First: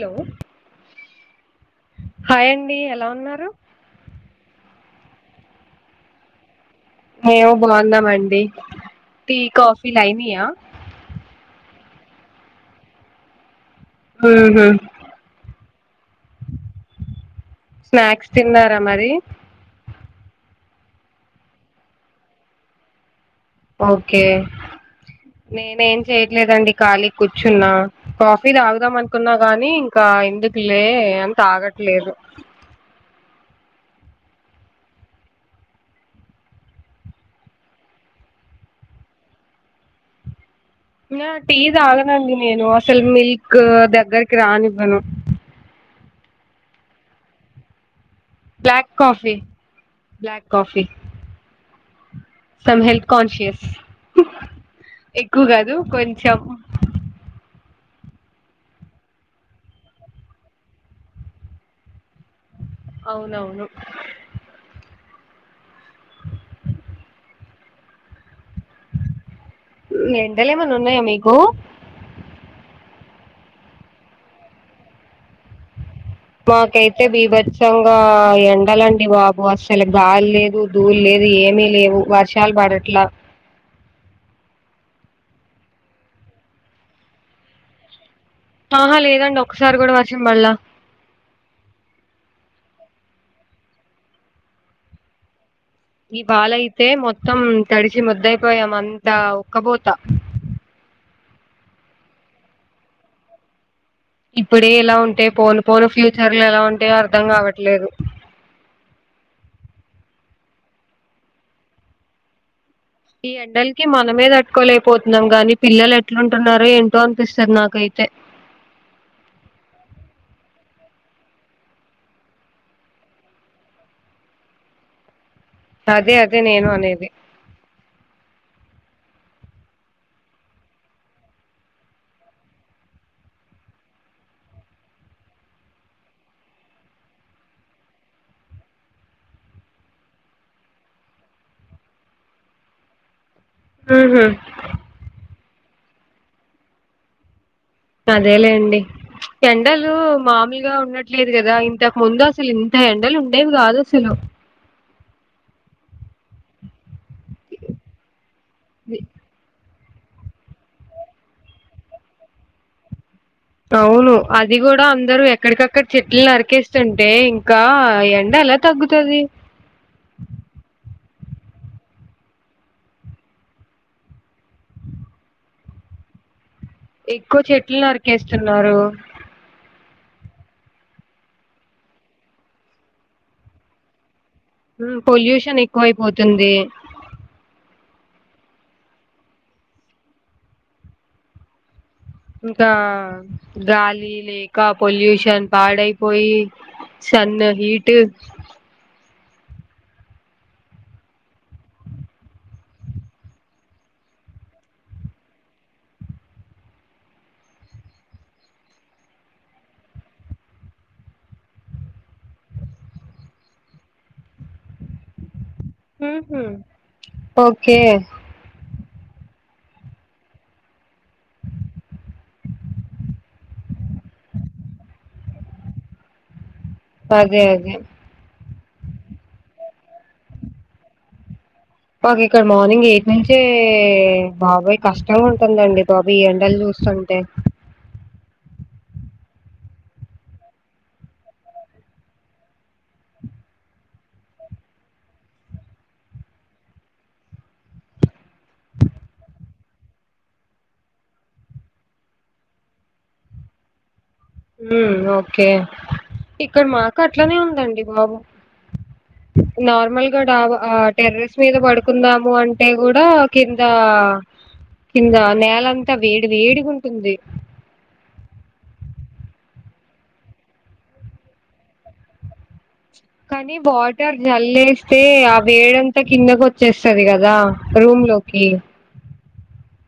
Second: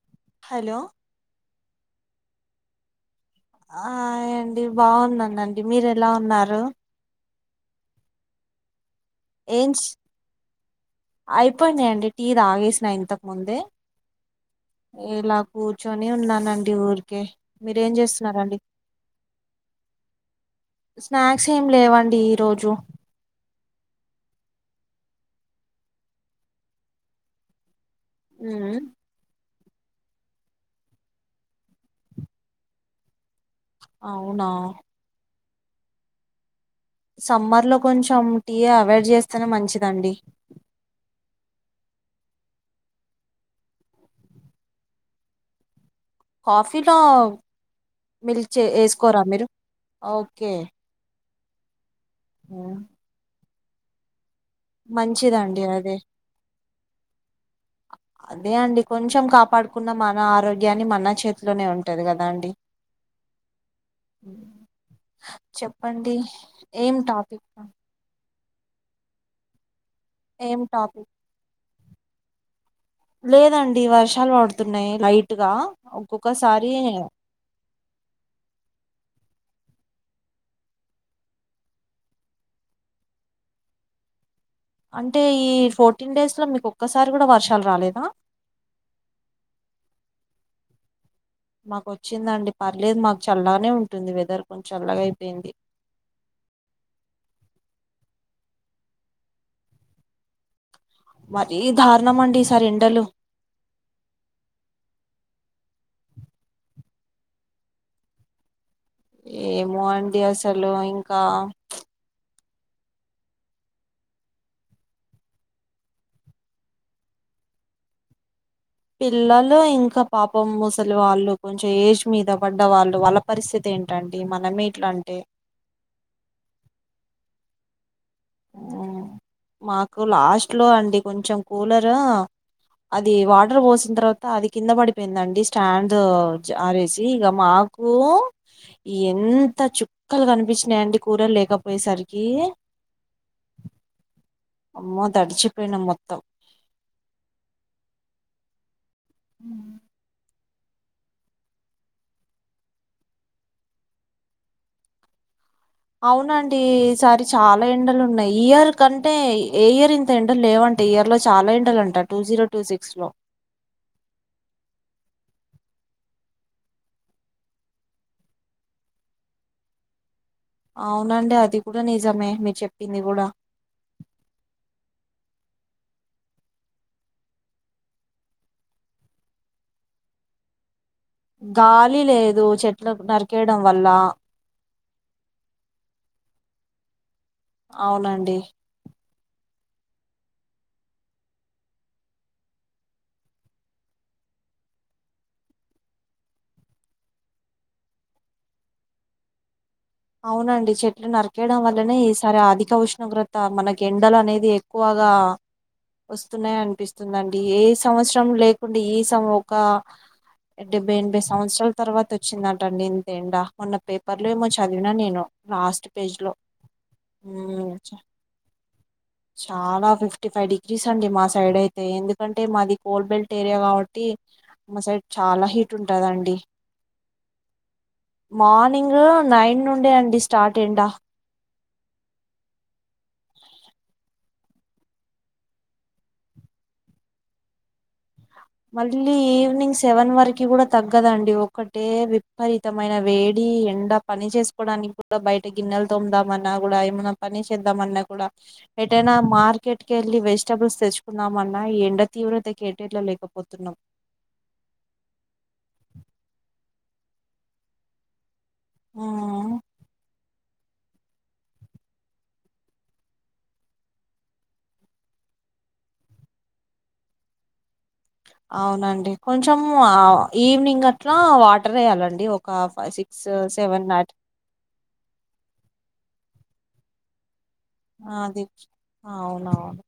Hello hello hi అండి ఎలా ఉన్ ఆ అండి బాగున్నానండి మీరు ఎలా ఉన్నారు మేవు బావున్నామండి టీ కాఫీ లైనయా అయిపోయినయండి టీ తాగేసిన ఇంతకు ముందే ఊహు ఇలా కూర్చొని ఉన్నానండి ఊరికే మీరేం స్నాక్స్ చేస్తున్నారండి తిన్నారా మరి స్నాక్స్ ఏం లేవండి ఈ రోజు ఓకే నేనేం చెయట్లేదండి ఖాళీ కూర్చున్నా కాఫీ తాగుదామనుకున్న గానీ ఇంకా ఎందుకులే అని తాగట్లేదు. అవునా సమ్మర్ లో కొంచెం టీ అవాయిడ్ చేస్తేనే మంచిదండి నా టీ తాగనండి నేను అసలు మిల్క్ దగ్గరికి రానివ్వను కాఫీ లో మిల్క్ చే బ్లాక్ వేసుకోరా కాఫీ మీరు ఓకే మ్మ్. తం హెల్త్ కాన్షియస్ ఎక్కు మంచిదండి కాదు కొంచెం అ అదే అండి కొంచెం కాపాడుకున్న మన ఆరోగ్యాన్ని మన చేతిలోనే ఉంటది కదా అండి అవునవును చెప్పండి ఏం టాపిక్ ఎండలు ఏం ఏమన్నా ఉన్నాయా టాపిక్ మీకు లేదండి వర్షాలు పడుతున్నాయి లైట్గా మాకైతే బీభచ్చంగా ఎండాలండి బాబు అసలు అసల గాలి లేదు ధూలీ లేదు ఏమి లేవు వర్షాలు పడట్లా అంటే ఈ ఫోర్టీన్ డేస్ లో మీకు ఒక్కసారి కూడా వర్షాలు రాలేదా ఆహా లేదండి ఒక్కసారి కూడా వర్షం బళ్ళ మాకు వచ్చిందండి పర్లేదు మాకు చల్లగానే ఉంటుంది. వెదర్ కొంచెం చల్లగా అయిపోయింది. ఈ వాలయితే మొత్తం తడిచి ముద్దయిపోయాం అంతా ఉక్కబోతా హ్ మరీ దారుణం అండి. ఈ సారి ఎండలు ఇప్పుడే ఇలా ఉంటే పోను పోను ఫ్యూచర్ లో ఎలా ఉంటయో అర్థం కావట్లేదు ఏమో అండి అసలు ఇంకా ఈ ఎండలకి మనమే తట్కోలేకపోతున్నాం. కాని పిల్లలు ఎట్లుంటున్నారో ఏంటో అనిపిస్తుంది. నాకైతే తే పిల్లలు ఇంకా పాపం ముసలి వాళ్ళు కొంచెం ఏజ్ మీద పడ్డ వాళ్ళు వాళ్ళ పరిస్థితి ఏం ఏంటండి మనమే ఇట్లా అంటే అదే అదే నేను అనేది ఉమ్, మాకు లాస్ట్ లో అండి కొంచెం కూలరు అది వాటర్ పోసిన తర్వాత అది కింద పడిపోయిందండి స్టాండ్ ఆరేసి ఇక మాకు కు ఎంత చుక్కలు కనిపించినాయి అండి కూలర్ లేకపోయేసరికి ఊహు అమ్మో తడిచిపోయినం మొత్తం అదేలేండి ఎండలు మామిలు ఉండట్లేదు కదా ఇంతకు ముందు అసలు ఇంత ఎండలు ఉండేవి కాదు అసలు అవునండి ఈ సారి చాలా ఎండలు ఉన్నాయి ఇయర్ కంటే ఏ ఇయర్ ఇంత ఎండలు లేవంట ఇయర్ లో చాలా ఎండాలంట టూ జీరో టూ సిక్స్ లో అవును అది కూడా అందరు ఎక్కడికక్కడ చెట్లు నరికేస్తుంటే ఇంకా ఏండ ఎలా తగ్గుతది అవునండి అది కూడా నిజమే మీరూ చెప్పింది కూడా ఎక్కువ చెట్లు నరికేస్తున్నారు గాలి లేదు చెట్లకు నరికేయడం వల్ల హ్ పొల్యూషన్ ఎక్కువైపోతుంది. అవునండి ఇంకా గాలి లేక పొల్యూషన్ పాడైపోయి సన్ హీట్ అవునండి చెట్లు నరికేయడం వల్లనే ఈ సరి అధిక ఉష్ణోగ్రత మనకి ఎండలు అనేది ఎక్కువ గా వస్తున్నాయి అనిపిస్తుందండి ఏ సంవత్సరం లేకుండా ఈ సంవస్సరం ఒక డెబ్బై ఎనభై సంవత్సరాల తర్వాత వచ్చిందటండి ఇంత ఎండా మొన్న పేపర్లో ఏమో చూ చదివినా నేను లాస్ట్ పేజ్ లో ఓకే. చాలా ఫిఫ్టిఫైవ్ డిగ్రీస్ అండి మా సైడ్ అయితే ఎందుకంటే మాది కోల్ బెల్ట్ ఏరియా కాబట్టి ఇ మా సైడ్ చాలా హీట్ ఉంటదండి అదే అదే మార్నింగ్ నైన్ నుండే అండి స్టార్ట్ ఎండ మాకు ఇక్కడ మార్నింగ్ ఎయిట్ నుంచే బాబోయి కష్టంగా ఉంటుందండి బాబోయి ఎండలు చూస్తు స్తుంటే మళ్ళీ ఈవినింగ్ సెవెన్ వరకి కూడా తగ్గదండి ఒకటే విపరీతమైన వేడి ఈ ఎండా పని చేసుకోవడానికి కూడా బయట గిన్నెలు తొందమన్న కూడా ఏమన్నా పని చేద్దామన్నా కూడా ఏటైనా మార్కెట్ కెళ్ళి వెజిటబుల్స్ తెచ్చుకున్నామన్నా ఎండ తీవ్రత కి ఏటేళ్లేక పొతున్నాం ఉమ్ ఓకే ఇక్కడ మాకు అట్లనే ఉందండి బాబు ఉమ్ నార్మల్గా డాబా ఆ టెర్రస్ మీద పడుకుందాము అంటే కూడా కింద కింద నేలంతా వేడి వేడిగా ఉంటుంది అవునండి కొంచెం ఆ ఈవినింగ్ అట్లా వాటర్ వేయాలండి ఒక ఫైవ్ సిక్స్ కానీ సెవెన్ నాట్ వాటర్ జల్లేస్తే ఆ వేడంతా కిందకి వచ్చేస్తది కదా రూమ్ ఆది లోకి అవునవును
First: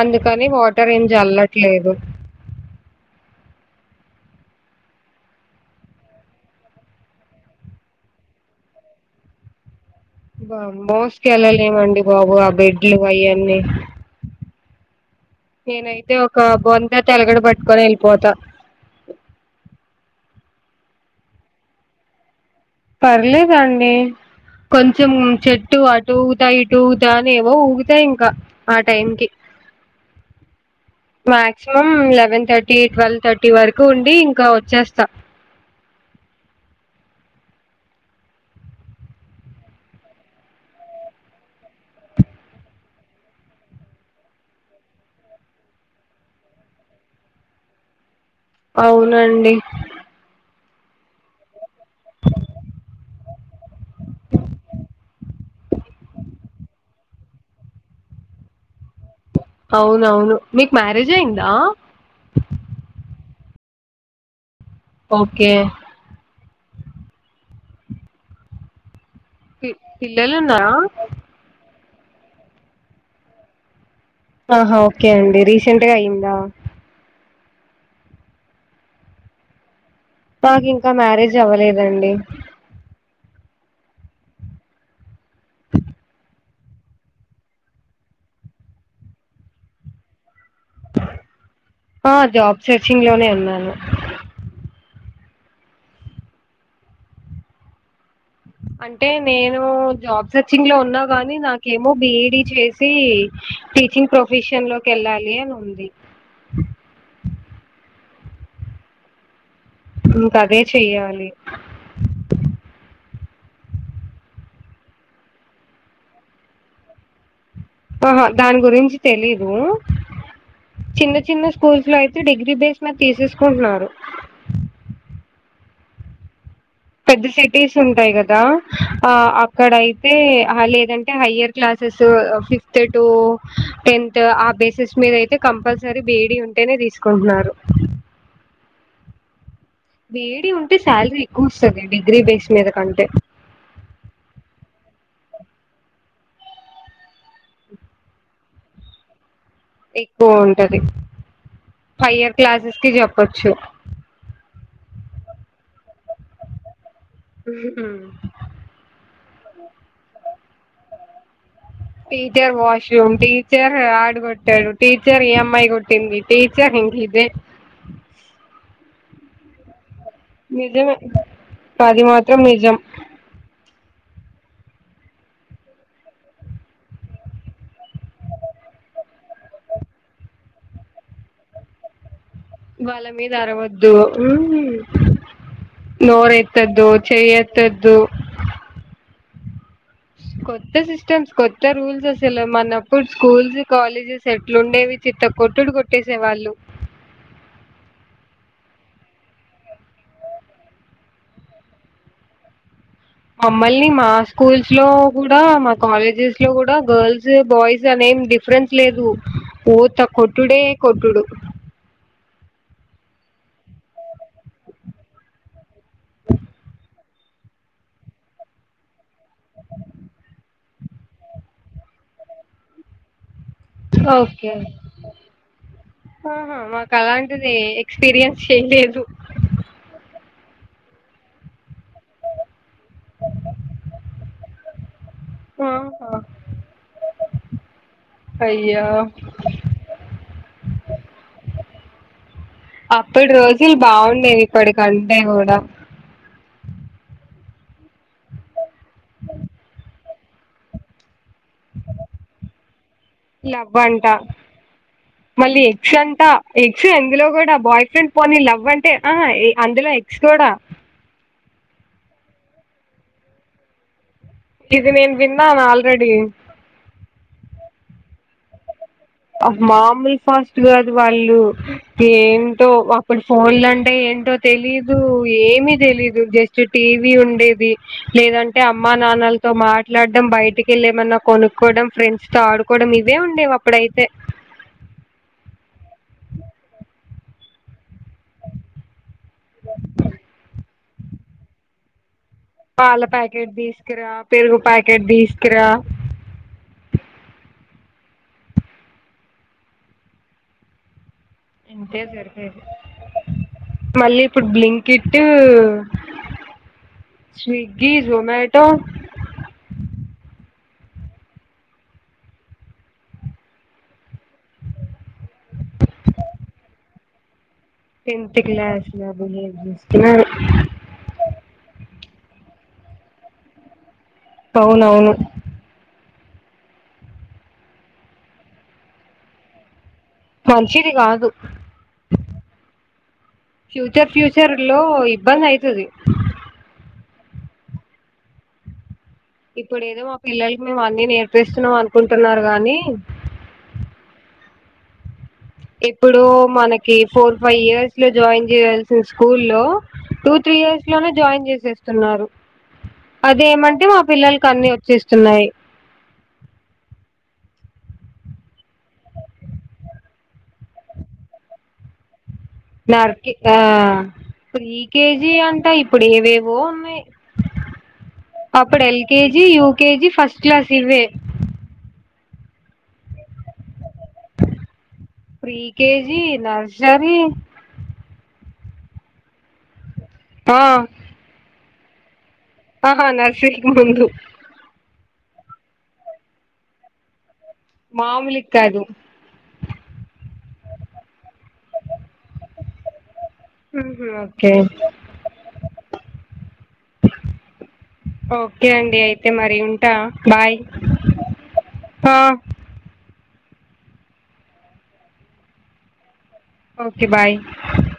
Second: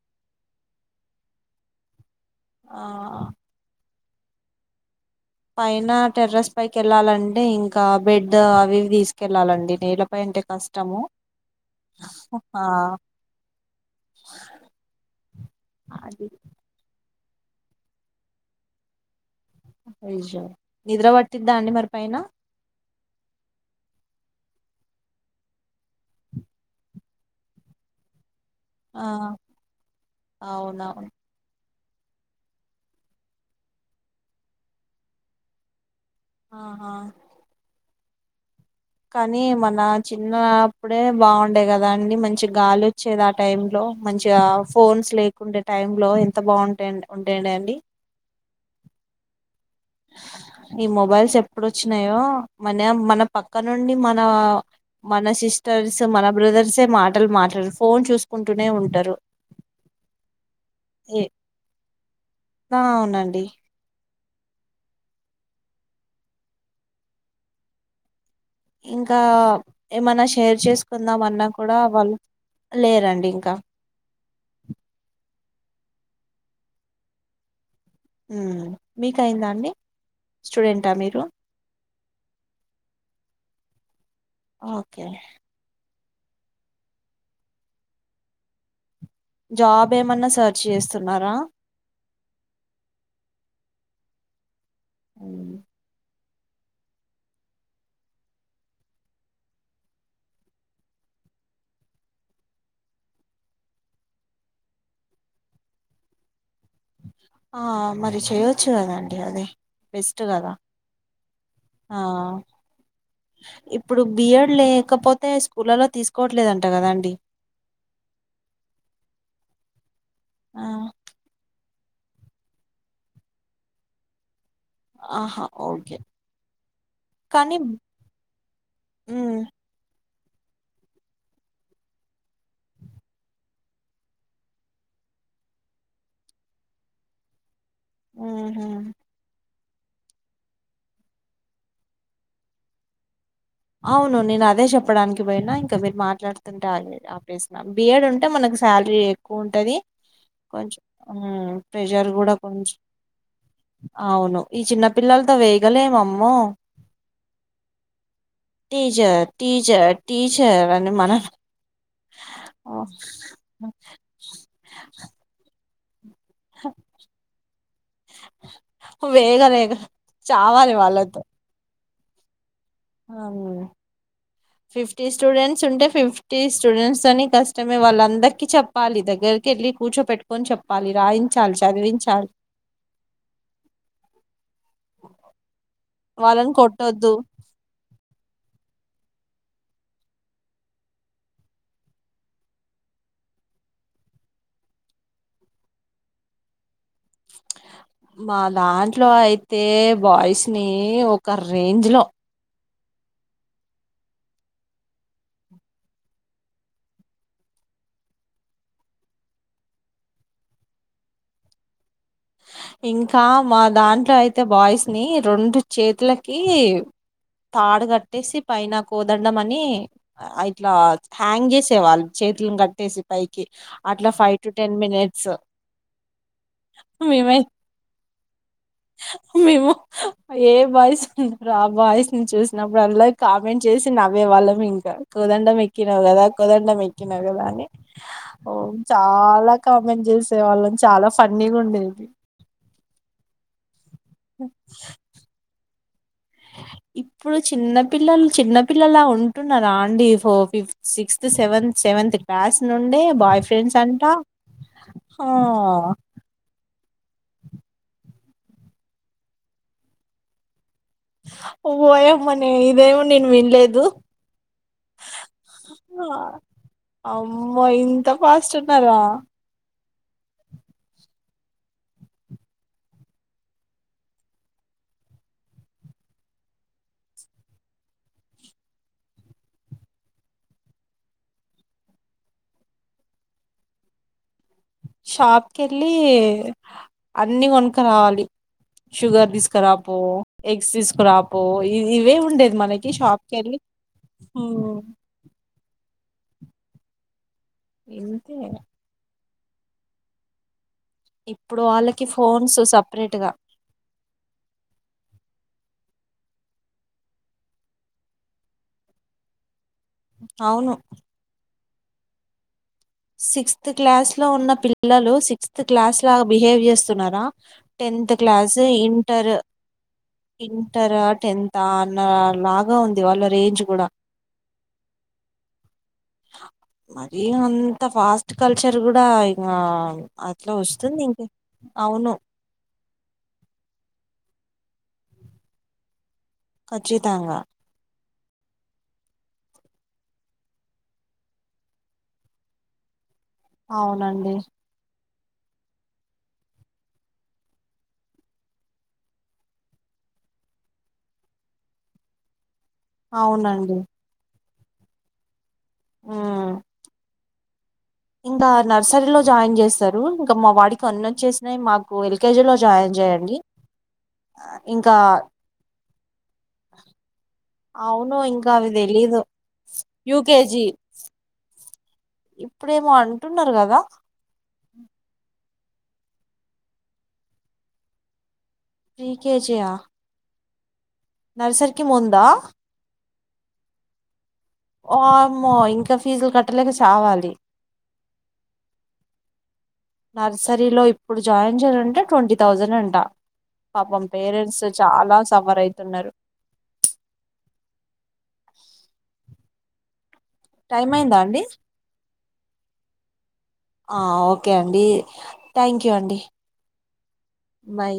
అందుకని వాటర్ ఏం జల్లట్లేదు ఆ పైన టెర్రస్ పైకి వెళ్ళాలంటె ఇంకా బెడ్ అవి ఇ వి తీసుకెళ్ళాలండి నీల బా మోస్కి వెళ్ళలేమండి బాబు ఆ బేడ్లు అయన్నీ నేనైతే అది ఒక బొంత తలగడ పట్టుకొని వెళ్ళిపోతా నిద్ర పట్టిద్దా అండి మరి పైన పర్లేదండి కొంచెం చెట్టు అటు ఉగుతా ఇటు ఉగుతా అని ఏవో ఊగుతా ఇంకా ఆ టైం కి అవునవును మా maximum eleven thirty twelve thirty వరకు ఉండి ఇంకా వచ్చేస్తా ఆహా కానీ మన చిన్నప్పుడే బాగుండేది గా అండి మంచి గాలి వచ్చేది ఆ టైమ్ లో మంచిగా ఫోన్స్ లేకుండే టైమ్ లో ఎంత బాగుంటా ఉంటాడి అండి అవునండి ఈ మొబైల్స్ ఎప్పుడు వచ్చినాయో మనే మన పక్క నుండి మన మన సిస్టర్స్ మన బ్రదర్స్ యే మాటలు మాట్లాడు ఫోన్ చూసుకు కుంటూనే ఉంటారు అవునవును మీకు మ్యారేజ్ ఏ అయిందా ఆ అవునండి ఓకే ఇంకా ఏమన్నా పిల్లలు షేర్ ఉన్నారా చేసుకుందాం అన్నా కూడా వాళ్ళు లేరండి ఇంకా ఆహా ఓకే అండి రీసెంట్గా అయ్యందా ఉం మీకయిందా అండి నాకు ఇంకా స్టూడెంటా మీరు మ్యారేజ్ అవ్వలేదండి ఓకే జాబ్ ఏమన్నా సర్చ్ ఆ జాబ్ సెర్చింగ్ లోనే ఉన్నాను అవును అంటే నేను జాబ్ సర్చింగ్ లో ఉన్నా గాని నాకేమో బిఈడి చేసి టీచింగ్ ప్రొఫెషన్ లోకి వెళ్ళాలి అని ఉంది ఆ మరి చేయొచ్చు కదండి అదే బెస్ట్ ఇంక కదా అదే చెయ్యాలి ఆ ఇప్పుడు బిఎడ్ లేకపోతే స్కూళ్లలో తీసుకోవట్లేదుంట కదాండి ఆహా దాని గురించి తెలీదు చిన్న చిన్న స్కూల్స్ లో అయితే డిగ్రీ బేస్ మీద తీసేసుకుంటున్నారు ఆహా ఓకే పెద్ద కానీ సిటీస్ ఉంటాయి కదా ఆ ఉమ్ అక్కడయి లేదంటే higher classes fifth to tenth ఆ బేసిస్ మీ మీదయితే కంపల్సరీ బేడి ఉంటేనే తీసుకుంటున్నారు ఆహ వేడి ఉంటే శాలరీ ఎక్కువ వస్తుంది డిగ్రీ బేస్ మీద కంటే అవును నేను అదే చెప్పడానికి పోయినా ఇంకా మీరు మాట్లాడుతుంటే ఆ ప్లేస్ బియడ్ ఉంటే మనకు సాలరి ఎక్కువ ఉంటది ఎక్కువ ఉంటది. కొంచం ప్రెషర్ ఫైవ్ ఇయర్ కూడా క్లాసెస్ కొంచం కి చెప్పొచ్చు అవును ఈ చిన్న పిల్లలతో వేయగలేమమ్మో ఉహు టీచర్ టీచర్ టీచర్ అని మన టీచర్ వాష్రూమ్ టీచర్ ఆడు కొట్టాడు టీచర్ ఈ అమ్మాయి కొట్టింది టీచర్ ఇంక ఇదే వేగాలేక చావాలి నిజమే వాళ్ళతో అది మాత్రం నిజం అవు ఫిఫ్టీ స్టూడెంట్స్ ఉంటే ఫిఫ్టీ స్టూడెంట్స్ తని కష్టమే వాళ్ళ అందరికి చెప్పాలి దగ్గర దగ్గరికి వెళ్ళి కూర్చో పెట్టుకొని చెప్పాలి రాయించాలి చదివించాలి వాళ్ళ మీద అరవద్దు నోరు వాళ్ళని ఎత్తదు కొట్టొద్దు చెయ ఎత్తదు కొత్త సిస్టమ్స్ కొత్త రూల్స్ అసలు మనప్పుడు స్కూల్స్ కాలేజెస్ ఎట్లుండేవి చిత్త కొట్టుడు కొట్టేసేవాళ్ళు మా దాంట్లో అయితే బాయ్స్ ని ఒక రేంజ్ లో మమ్మల్ని మా స్కూల్స్ లో కూడా మా కాలేజెస్ లో కూడా గర్ల్స్ బాయ్స్ అనే ఏం డిఫరెన్స్ లేదు ఊత కొట్టుడే కొట్టుడు ఇంకా మా దాంట్లో అయితే బాయ్స్ ని రెండు చేతులకి తాడు కట్టేసి పైన కో వద్దడం అని ఇట్లా హ్యాంగ్ చేసేవాళ్ళు చేతులను కట్టేసి పైకి అట్లా five okay to ten minutes ఆహా మాకు మే అలాంటిది ఎక్స్పీరియన్స్ చేయలేదు మేము ఏ బాయిస్ ఉంటారు ఆ బాయిస్ ను చూస్త చిన్నప్పుడు అల్ కామెంట్ చేసి నవ్వేవాళ్ళం ఇంకా కుదండం ఎక్కినావు ఆహా కదా కోదండం ఎక్కినావ్ కదా ఓ అయ్యో చాలా కామెంట్ చేసే వాళ్ళని చాలా ఫన్నీగా ఉండేది అప్పటి రోజులు బాగుండేవి ఇప్పటికంటే కూడా ఇప్పుడు చిన్న పిల్లలు చిన్నపిల్లలు ఉంటున్నారా అండి ఫో fifth sixth fifth seventh seventh class నుండే బాయ్ లవ్ ఫ్రెండ్స్ అంట అంటా ఆ మళ్ళీ ఎక్స అంట ఎ అందులో కూడా బాయ్ ఫ్రెండ్ పోని లవ్ అంటే అహ అందులో ఎక్స్ కూడా ఓయమ్మనే ఇదేమో నేను వినలేదు ఇది నేను విన్నాను ఆల్రెడీ అమ్మో ఇంత ఫస్ట్ ఉన్నారా మామూలు ఫాస్ట్ కాదు వాళ్ళు ఏంటో అప్పుడు ఫోన్లు అంటే ఏ ఏంటో తెలీదు ఏమి తెలీదు జస్ట్ టీవీ ఉండేది లేదంటే అమ్మా నాన్న పిల్లలతో మాట్లాడడం బయటికి వెళ్లి ఏమన్నా కొనుక్కవడం ఫ్రెండ్స్ తో ఆడుకోవడం ఇవే ఉండేవి అప్పుడైతే షాప్కెళ్లి అన్ని కొనుక్ రావాలి షుగర్ తీసుకురాపో ఎగ్స్ తీసుకురాపో ఇవే ఉండేవి మనకి పాల షాప్ ప్యాకెట్ పేర్లు తీసుకురా పెరుగు ప్యాకెట్ తీసుకురా ఎంతే ఇప్పుడు ఇంతే వాళ్ళకి ఫోన్స్ జరిగేది సపరేట్ గా మళ్ళీ ఇప్పుడు బ్లింకిట్ టూ స్విగ్గీ జొమాటో అవును సిక్స్త్ క్లాస్ లో ఉన్న పిల్లలు సిక్స్త్ క్లాస్ లాగా బిహేవ్ చేస్తున్నారా టెన్త్ క్లాస్ లో ఇంటర్ బిహేవ్ చేస్తున్నారు ఇంటరా టెన్త్ ఆ నా లాగా ఉంది వాళ్ళ రేంజ్ కూడా అవునవును మరి అంత ఫాస్ట్ కల్చర్ కూడా ఇంగా మంచిది కాదు ఫ్యూచర్ ఫ్యూచ చర్ లో ఇబ్బంది అయితది కచ్చితంగా ఇప్పుడు ఏదో మా పిల్లలకి మేము అన్ని నేర్పిస్తున్నాం అనుకుంటున్నారు గాని అవునండి ఇప్పుడు మనకి ఫోర్ ఫైవ్ ఇయర్స్ లో జాయిన్ చేయాల్సిన స్కూల్లో టూ త్రీ ఇయర్స్ లోనే జాయిన్ చేసేస్తున్నారు అవునండి అదేమంటే మా పిల్లలకు అన్ని వచ్చేస్తున్నాయి మ్మ్ ఇంగా నర్సరీలో జాయిన్ చేస్తారు ఇంకా మా వాడికి అన్ని వచ్చేసినాయి మాకు వెల్ నార్కి ఆ ఆ, ఇంకా ప్రీకేజీ అంట ఇప్పుడు ఏవేవో ఉన్నాయి అవును ఇంకా అవి అప్పుడు తెలీదు LKG UKG first UKG class ఇవే ఇప్పుడేమో అంటున్నారు కదా ప్రీకెజీ నర్సరీ ఫ్రీకేజియా ఆ నర్సరికి ముందా ఆ నర్సరీకి ముందు ఓమ్మో ఇంకా ఫీజులు కట్టలేక సావాలి మామూలిక్కాదు నర్సరీ లో ఇప్పుడు జాయిన్ చేయాలంటే ట్వంటీ థౌజండ్ అంట పాపం ఓకే పేరెంట్స్ చాలా సఫర్ అయితున్నారు ఓకే అండి అయితే మరి ఉంటా బాయ్ టైం అయిందా అండి ఆ ఆ ఓకే అండి థ్యాంక్ యూ అండి ఓకే బాయ్ బాయ్